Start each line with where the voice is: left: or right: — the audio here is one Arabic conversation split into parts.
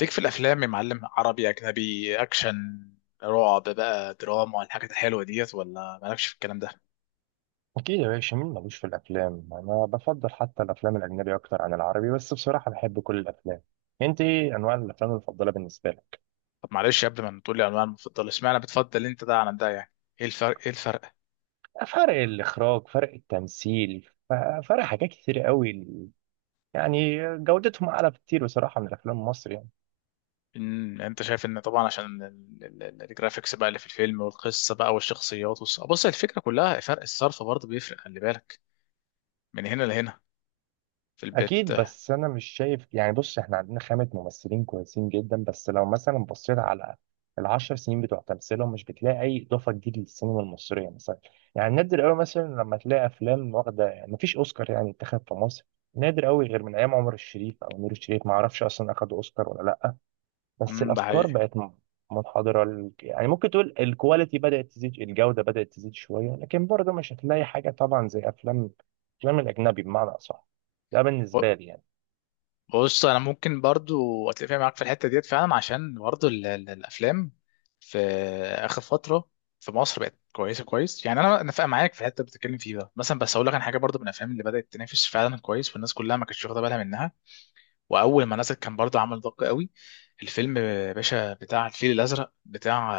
left: ليك في الافلام يا معلم، عربي، اجنبي، اكشن، رعب بقى، دراما، الحاجات الحلوه ديت، ولا مالكش في الكلام ده؟
right: أكيد يا باشا، مين ملوش في الأفلام؟ أنا بفضل حتى الأفلام الأجنبي أكتر عن العربي، بس بصراحة بحب كل الأفلام. أنت إيه أنواع الأفلام المفضلة بالنسبة لك؟
left: طب معلش، قبل ما تقول لي انواع المفضله، اشمعنى بتفضل انت ده عن ده يعني؟ ايه الفرق؟ ايه الفرق؟
right: فرق الإخراج، فرق التمثيل، فرق حاجات كتير قوي، يعني جودتهم أعلى بكتير بصراحة من الأفلام المصري يعني.
left: إن انت شايف ان طبعا عشان الجرافيكس بقى اللي في الفيلم، والقصه بقى، والشخصيات، بص، الفكره كلها فرق الصرف برضه بيفرق. خلي بالك، من هنا لهنا، في البيت.
right: اكيد، بس انا مش شايف يعني. بص، احنا عندنا خامة ممثلين كويسين جدا، بس لو مثلا بصيت على العشر سنين بتوع تمثيلهم، مش بتلاقي اي اضافه جديده للسينما المصريه مثلا. يعني نادر قوي مثلا لما تلاقي افلام واخده، مفيش اوسكار يعني اتخذ في مصر، نادر قوي غير من ايام عمر الشريف او نور الشريف، ما اعرفش اصلا اخد اوسكار ولا لا. بس
left: ده
right: الافكار
left: حقيقي.
right: بقت منحدره، يعني ممكن تقول الكواليتي بدات تزيد، الجوده بدات تزيد شويه، لكن برضه مش هتلاقي حاجه طبعا زي افلام، الافلام الاجنبي بمعنى اصح. ده بالنسبه لي يعني.
left: بص، انا ممكن برضو اتفق معاك في الحته ديت فعلا، عشان برضو الافلام في اخر فتره في مصر بقت كويسه كويس، يعني انا نفق معاك في الحته اللي بتتكلم فيه ده مثلا. بس اقول لك عن حاجه برضو، من الافلام اللي بدات تنافس فعلا كويس والناس كلها ما كانتش واخده بالها منها، واول ما نزل كان برضو عمل ضجه قوي، الفيلم باشا بتاع الفيل الازرق بتاع،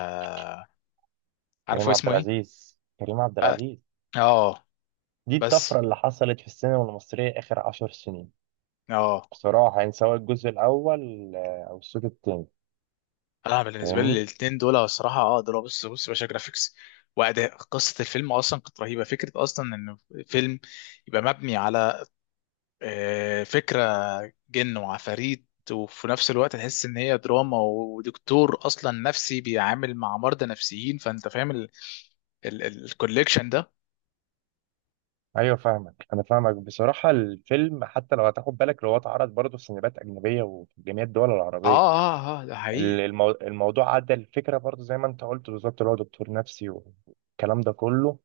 right: كريم
left: عارفه
right: عبد
left: اسمه ايه؟
right: العزيز، كريم عبد العزيز.
left: اه.
right: دي
left: بس
right: الطفرة اللي حصلت في السينما المصرية آخر عشر سنين،
left: اه،
right: بصراحة، يعني سواء الجزء الأول أو الجزء التاني.
left: انا بالنسبه لي
right: فاهمني؟
left: الـ2 دول هو الصراحه اه دول، بص بص يا باشا، جرافيكس واداء، قصه الفيلم اصلا كانت رهيبه. فكره اصلا ان فيلم يبقى مبني على فكره جن وعفاريت، وفي نفس الوقت تحس ان هي دراما، ودكتور اصلا نفسي بيعامل مع مرضى نفسيين، فانت فاهم الكوليكشن ده.
right: أيوة فاهمك، أنا فاهمك. بصراحة الفيلم، حتى لو هتاخد بالك، لو هو اتعرض برضه في سينمات أجنبية وفي جميع الدول العربية،
left: اه، ده حقيقي.
right: الموضوع عدى. الفكرة برضه زي ما أنت قلت بالظبط، اللي هو دكتور نفسي والكلام ده كله.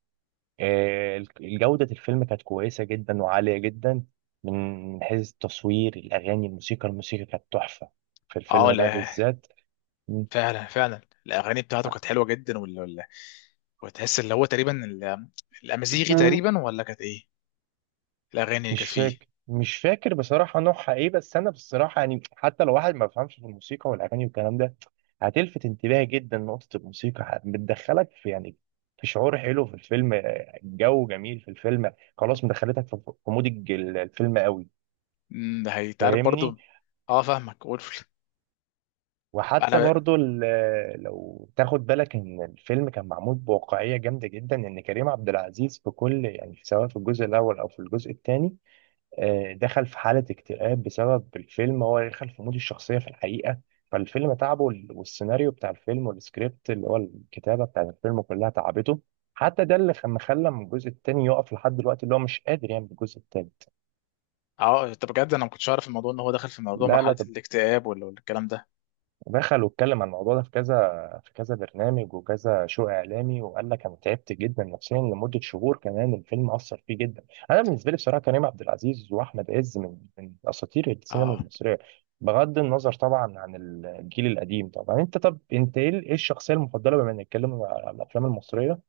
right: جودة الفيلم كانت كويسة جدا وعالية جدا، من من حيث التصوير، الأغاني، الموسيقى. الموسيقى كانت تحفة في
left: اه
right: الفيلم ده
left: لا،
right: بالذات. م-
left: فعلا فعلا الاغاني بتاعته كانت حلوه جدا، ولا ولا، وتحس اللي هو تقريبا الامازيغي تقريبا، ولا كانت ايه الاغاني اللي
right: مش
left: كانت فيه؟
right: فاكر، مش فاكر بصراحة نوعها إيه، بس أنا بصراحة يعني حتى لو واحد ما بيفهمش في الموسيقى والأغاني والكلام ده، هتلفت انتباهي جدا نقطة الموسيقى. بتدخلك في يعني، في شعور حلو في الفيلم، جو جميل في الفيلم خلاص، مدخلتك في في مود الفيلم قوي.
left: ده هيتعرف
right: فاهمني؟
left: برضو. اه فاهمك وولف.
right: وحتى
left: انا.
right: برضو لو تاخد بالك ان الفيلم كان معمول بواقعيه جامده جدا، ان كريم عبد العزيز في كل يعني، سواء في الجزء الاول او في الجزء الثاني، دخل في حاله اكتئاب بسبب الفيلم. هو دخل في مود الشخصيه في الحقيقه، فالفيلم تعبه. والسيناريو بتاع الفيلم والسكريبت اللي هو الكتابه بتاع الفيلم كلها تعبته. حتى ده اللي خلى من الجزء الثاني يقف لحد دلوقتي، اللي هو مش قادر يعمل الجزء الثالث.
left: اه، طب بجد انا ما كنتش اعرف الموضوع ان هو داخل في موضوع
right: لا لا،
left: مرحله
right: ده
left: الاكتئاب ولا ولا الكلام ده.
right: ودخل واتكلم عن الموضوع ده في كذا، في كذا برنامج وكذا شو اعلامي، وقال لك انا تعبت جدا نفسيا لمده شهور، كمان الفيلم اثر فيه جدا. انا بالنسبه لي بصراحه، كريم عبد العزيز واحمد عز من من اساطير السينما
left: اه.
right: المصريه، بغض النظر طبعا عن الجيل القديم طبعا. انت طب، انت ايه، إيه الشخصيه المفضله بما نتكلم على الافلام المصريه،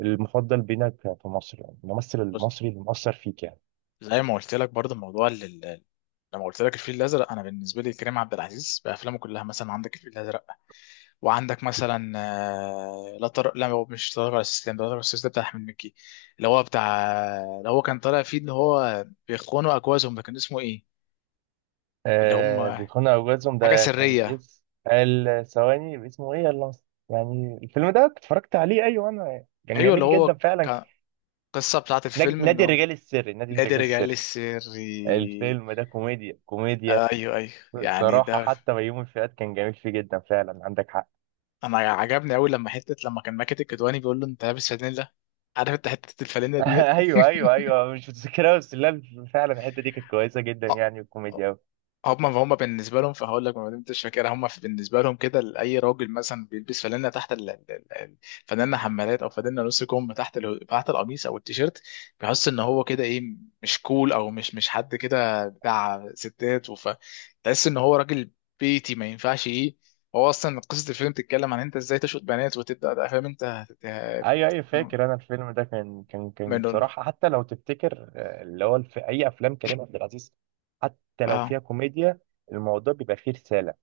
right: المفضل بينك في مصر يعني، الممثل
left: بص،
right: المصري اللي مؤثر فيك يعني؟
left: زي ما قلت لك برضو موضوع لما قلت لك الفيل الازرق، انا بالنسبه لي كريم عبد العزيز بافلامه كلها، مثلا عندك الفيل الازرق، وعندك مثلا لا لا هو مش طارق ولا استسلام، ده طارق ولا استسلام بتاع احمد مكي، اللي هو بتاع اللي هو كان طالع فيه ان هو بيخونوا اجوازهم، ده كان اسمه ايه؟ اللي هم
right: آه، بيكون أوجاتهم،
left: حاجه
right: ده كان
left: سريه.
right: اس، ال ثواني اسمه ايه، يلا. يعني الفيلم ده اتفرجت عليه، ايوه انا، كان
left: ايوه، اللي
right: جميل جدا
left: هو
right: فعلا.
left: كان القصه بتاعت الفيلم ان
right: نادي
left: هم
right: الرجال السري، نادي
left: نادي
right: الرجال
left: رجع لي
right: السري.
left: السري.
right: الفيلم ده كوميديا، كوميديا.
left: ايوه ايوه، يعني
right: صراحة
left: ده.
right: حتى بيومي فؤاد كان جميل فيه جدا فعلا، عندك حق.
left: انا عجبني قوي لما حته لما كان ماكد الكدواني بيقول له انت لابس فانيلا، عارف انت حته الفانيلا ديت.
right: ايوه ايوه ايوه، مش متذكرها بس، لا فعلا الحتة دي كانت كويسة جدا
left: آه.
right: يعني الكوميديا.
left: هما بالنسبه لهم، فهقول لك ما دمتش فاكر، هما بالنسبه لهم كده، لاي راجل مثلا بيلبس فانلة تحت فانلة حمالات او فانلة نص كم تحت تحت القميص او التيشيرت، بيحس ان هو كده ايه، مش كول، او مش حد كده بتاع ستات، وف تحس ان هو راجل بيتي ما ينفعش ايه. هو اصلا قصه الفيلم بتتكلم عن انت ازاي تشوط بنات وتبدا بقى، فاهم انت
right: ايوه ايوه، فاكر انا الفيلم ده، كان
left: منهم.
right: بصراحه، حتى لو تفتكر، اللي هو في اي افلام كريم عبد العزيز، حتى لو
left: اه.
right: فيها كوميديا، الموضوع بيبقى فيه رساله.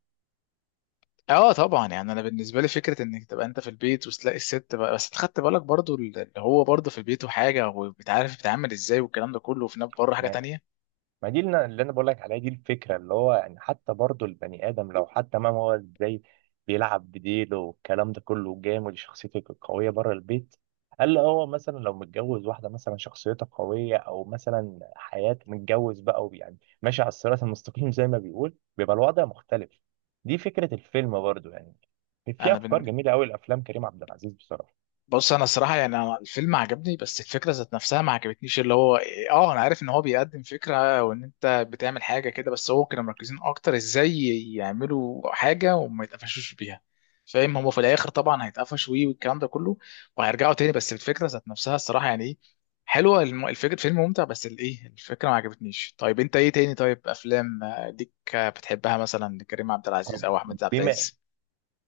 left: اه طبعا، يعني انا بالنسبه لي فكره انك تبقى انت في البيت وتلاقي الست بقى، بس خدت بالك برضو اللي هو برضو في البيت وحاجه وبتعرف بتتعامل ازاي والكلام ده كله، وفي نفس بره حاجه تانية.
right: ما دي اللي، انا بقول لك عليها، دي الفكره اللي هو يعني، حتى برضو البني ادم لو حتى، ما هو ازاي بيلعب بديله والكلام ده كله، جامد شخصيته قويه بره البيت. قال له هو مثلا لو متجوز واحده مثلا شخصيتها قويه، او مثلا حياته متجوز بقى ويعني ماشي على الصراط المستقيم، زي ما بيقول، بيبقى الوضع مختلف. دي فكره الفيلم برضو يعني، في
left: انا
right: افكار
left: بن...
right: جميله قوي لافلام كريم عبد العزيز بصراحه.
left: بص، انا الصراحه يعني انا الفيلم عجبني، بس الفكره ذات نفسها ما عجبتنيش. اللي هو اه انا عارف ان هو بيقدم فكره وان انت بتعمل حاجه كده، بس هو كانوا مركزين اكتر ازاي يعملوا حاجه وما يتقفشوش بيها، فاهم؟ هما في الاخر طبعا هيتقفشوا ويه والكلام ده كله، وهيرجعوا تاني، بس الفكره ذات نفسها الصراحه يعني ايه، حلوه الفكره، الفيلم ممتع، بس الايه الفكره ما عجبتنيش. طيب انت ايه تاني؟ طيب افلام ليك بتحبها مثلا، كريم عبد العزيز
right: طب،
left: او احمد عبد
right: بما
left: العزيز؟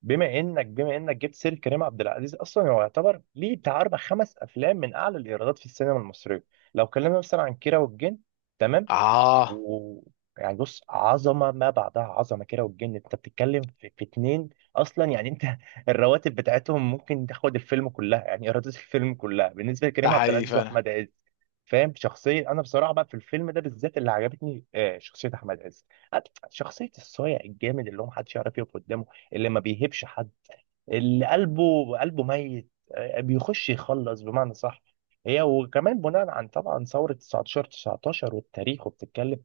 right: بما انك جبت سير كريم عبد العزيز، اصلا هو يعتبر ليه بتاع اربع خمس افلام من اعلى الايرادات في السينما المصريه. لو اتكلمنا مثلا عن كيرة والجن، تمام؟
left: اه،
right: و يعني بص، عظمه ما بعدها عظمه. كيرة والجن، انت بتتكلم في, اتنين اصلا يعني، انت الرواتب بتاعتهم ممكن تاخد الفيلم كلها، يعني ايرادات الفيلم كلها بالنسبه
left: ده
right: لكريم عبد
left: حقيقي
right: العزيز
left: فعلا.
right: واحمد عز. فاهم؟ شخصية، أنا بصراحة بقى في الفيلم ده بالذات اللي عجبتني، شخصية أحمد عز، شخصية الصايع الجامد اللي هو محدش يعرف يقف قدامه، اللي ما بيهبش حد، اللي قلبه، ميت، بيخش يخلص بمعنى صح. هي وكمان بناء عن طبعا ثورة 19 19 والتاريخ، وبتتكلم،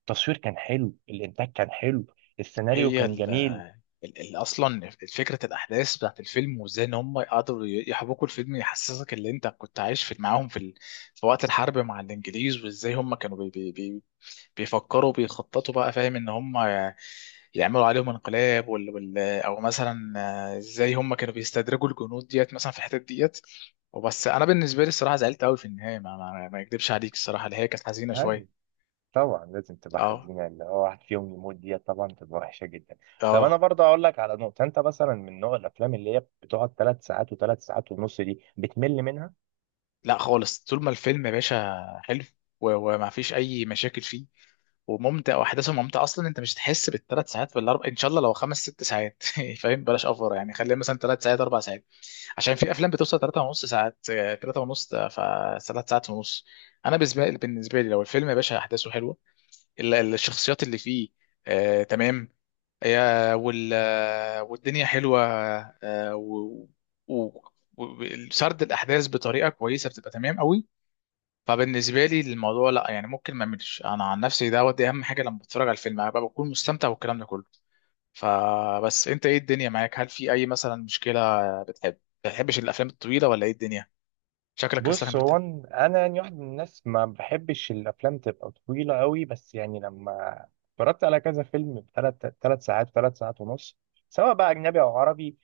right: التصوير كان حلو، الإنتاج كان حلو، السيناريو
left: هي
right: كان جميل.
left: اصلا فكره الاحداث بتاعت الفيلم، وازاي ان هم قدروا يحبكوا الفيلم يحسسك ان انت كنت عايش في معاهم في وقت الحرب مع الانجليز، وازاي هم كانوا بيفكروا بيخططوا بقى، فاهم ان هم يعملوا عليهم انقلاب او مثلا ازاي هم كانوا بيستدرجوا الجنود ديت مثلا في الحتت ديت. وبس انا بالنسبه لي الصراحه زعلت قوي في النهايه، ما اكدبش عليك الصراحه اللي هي كانت حزينه
right: أيوة،
left: شويه.
right: طبعا لازم تبقى
left: اه.
right: حزينة، اللي هو واحد فيهم يموت، دي طبعا تبقى وحشة جدا. طب أنا
left: اه،
right: برضه أقول لك على نقطة، أنت مثلا من نوع الأفلام اللي هي بتقعد ثلاث ساعات وثلاث ساعات ونص، دي بتمل منها؟
left: لا خالص، طول ما الفيلم يا باشا حلو، وما فيش اي مشاكل فيه وممتع واحداثه ممتعه، اصلا انت مش هتحس بالثلاث ساعات، والاربع ان شاء الله، لو 5 6 ساعات. فاهم، بلاش اوفر يعني، خليها مثلا 3 ساعات 4 ساعات، عشان في افلام بتوصل 3 ونص ساعات، 3 ونص، فثلاث ساعات ونص. انا بالنسبه لي لو الفيلم يا باشا احداثه حلوه، الشخصيات اللي فيه آه تمام، يا وال آه، والدنيا حلوه، آه، و و- وسرد الاحداث بطريقه كويسه، بتبقى تمام قوي. فبالنسبه لي الموضوع لا، يعني ممكن ما اعملش انا عن نفسي دوت، دي اهم حاجه، لما بتفرج على الفيلم ابقى بكون مستمتع والكلام ده كله. فبس انت ايه الدنيا معاك؟ هل في اي مثلا مشكله، بتحب ما بتحبش الافلام الطويله، ولا ايه الدنيا؟ شكلك لسه كان
right: بص هو،
left: بتاع.
right: انا يعني واحد من الناس ما بحبش الافلام تبقى طويله قوي، بس يعني لما اتفرجت على كذا فيلم ثلاث ساعات، ثلاث ساعات ونص، سواء بقى اجنبي او عربي،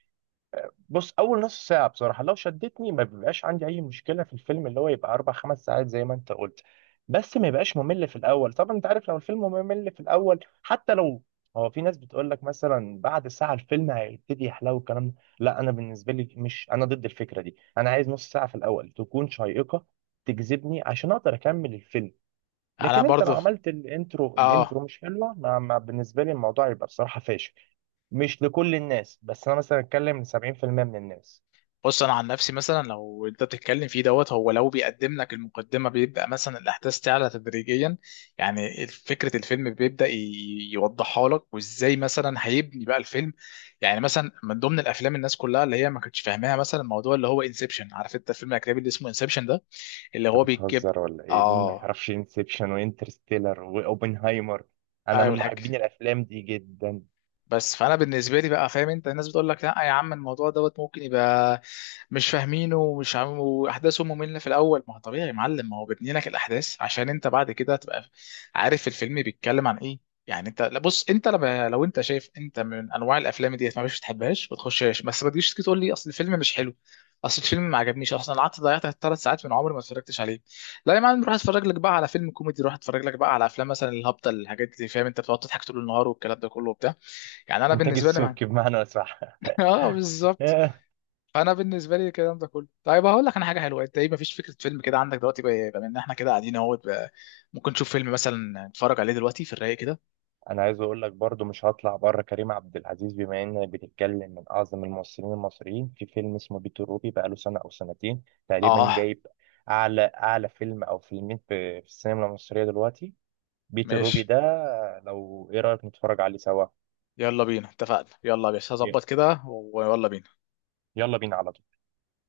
right: بص، اول نص ساعه بصراحه لو شدتني، ما بيبقاش عندي اي مشكله في الفيلم اللي هو يبقى اربع خمس ساعات زي ما انت قلت. بس ما يبقاش ممل في الاول، طبعا انت عارف لو الفيلم ممل في الاول حتى لو، هو في ناس بتقول لك مثلا بعد ساعه الفيلم هيبتدي يحلو الكلام ده. لا، انا بالنسبه لي مش، انا ضد الفكره دي. انا عايز نص ساعه في الاول تكون شيقه، تجذبني، عشان اقدر اكمل الفيلم.
left: انا
right: لكن انت لو
left: برضو
right: عملت الانترو،
left: اه.
right: الانترو مش حلوه، بالنسبه لي الموضوع يبقى بصراحه فاشل. مش لكل الناس، بس انا مثلا اتكلم ل 70% من الناس.
left: بص، انا عن نفسي مثلا لو انت بتتكلم فيه دوت، هو لو بيقدم لك المقدمه بيبدا مثلا الاحداث تعلى تدريجيا، يعني فكره الفيلم بيبدا يوضحها لك وازاي مثلا هيبني بقى الفيلم. يعني مثلا من ضمن الافلام الناس كلها اللي هي ما كانتش فاهماها، مثلا الموضوع اللي هو انسبشن، عارف انت الفيلم الاجنبي اللي اسمه انسبشن ده، اللي
right: انت
left: هو بيجيب.
right: بتهزر ولا ايه؟ مين ما
left: اه،
right: يعرفش انسبشن وانترستيلر واوبنهايمر؟ انا
left: ايوه
right: من
left: الحاج.
right: محبين الافلام دي جدا.
left: بس فانا بالنسبه لي بقى، فاهم انت الناس بتقول لك لا يا عم، الموضوع دوت ممكن يبقى مش فاهمينه ومش عم واحداثه ممله في الاول، ما هو طبيعي يا معلم، ما هو بيبني لك الاحداث عشان انت بعد كده تبقى عارف الفيلم بيتكلم عن ايه. يعني انت لا، بص، انت لما لو انت شايف انت من انواع الافلام ديت ما بتحبهاش بتحبهاش، ما تخشهاش، بس ما تجيش تيجي تقول لي اصل الفيلم مش حلو، اصل الفيلم ما عجبنيش، اصلا قعدت ضيعت 3 ساعات من عمري ما اتفرجتش عليه. لا يا معلم، روح اتفرج لك بقى على فيلم كوميدي، روح اتفرج لك بقى على افلام مثلا الهبطه الحاجات دي، فاهم انت، بتقعد تضحك طول النهار والكلام ده كله وبتاع. يعني انا
right: انتاج
left: بالنسبه لي معنى.
right: السبكي بمعنى صح.
left: اه بالظبط. فانا بالنسبه لي الكلام ده كله. طيب هقول لك انا حاجه حلوه، انت ايه، مفيش فكره فيلم كده عندك دلوقتي بقى، بما ان احنا كده قاعدين اهوت بقى، ممكن نشوف فيلم مثلا نتفرج عليه دلوقتي في الرايق كده؟
right: انا عايز اقول لك برضو، مش هطلع بره كريم عبد العزيز بما اننا بنتكلم من اعظم الممثلين المصريين، في فيلم اسمه بيت روبي بقاله سنه او سنتين تقريبا،
left: اه
right: جايب اعلى، اعلى فيلم او فيلمين في, السينما المصريه دلوقتي، بيت الروبي
left: ماشي.
right: ده. لو ايه رايك نتفرج عليه سوا؟
left: يلا بينا، اتفقنا، يلا يا باشا
right: ي-
left: هظبط كده، ويلا بينا.
right: يلا بينا على طول.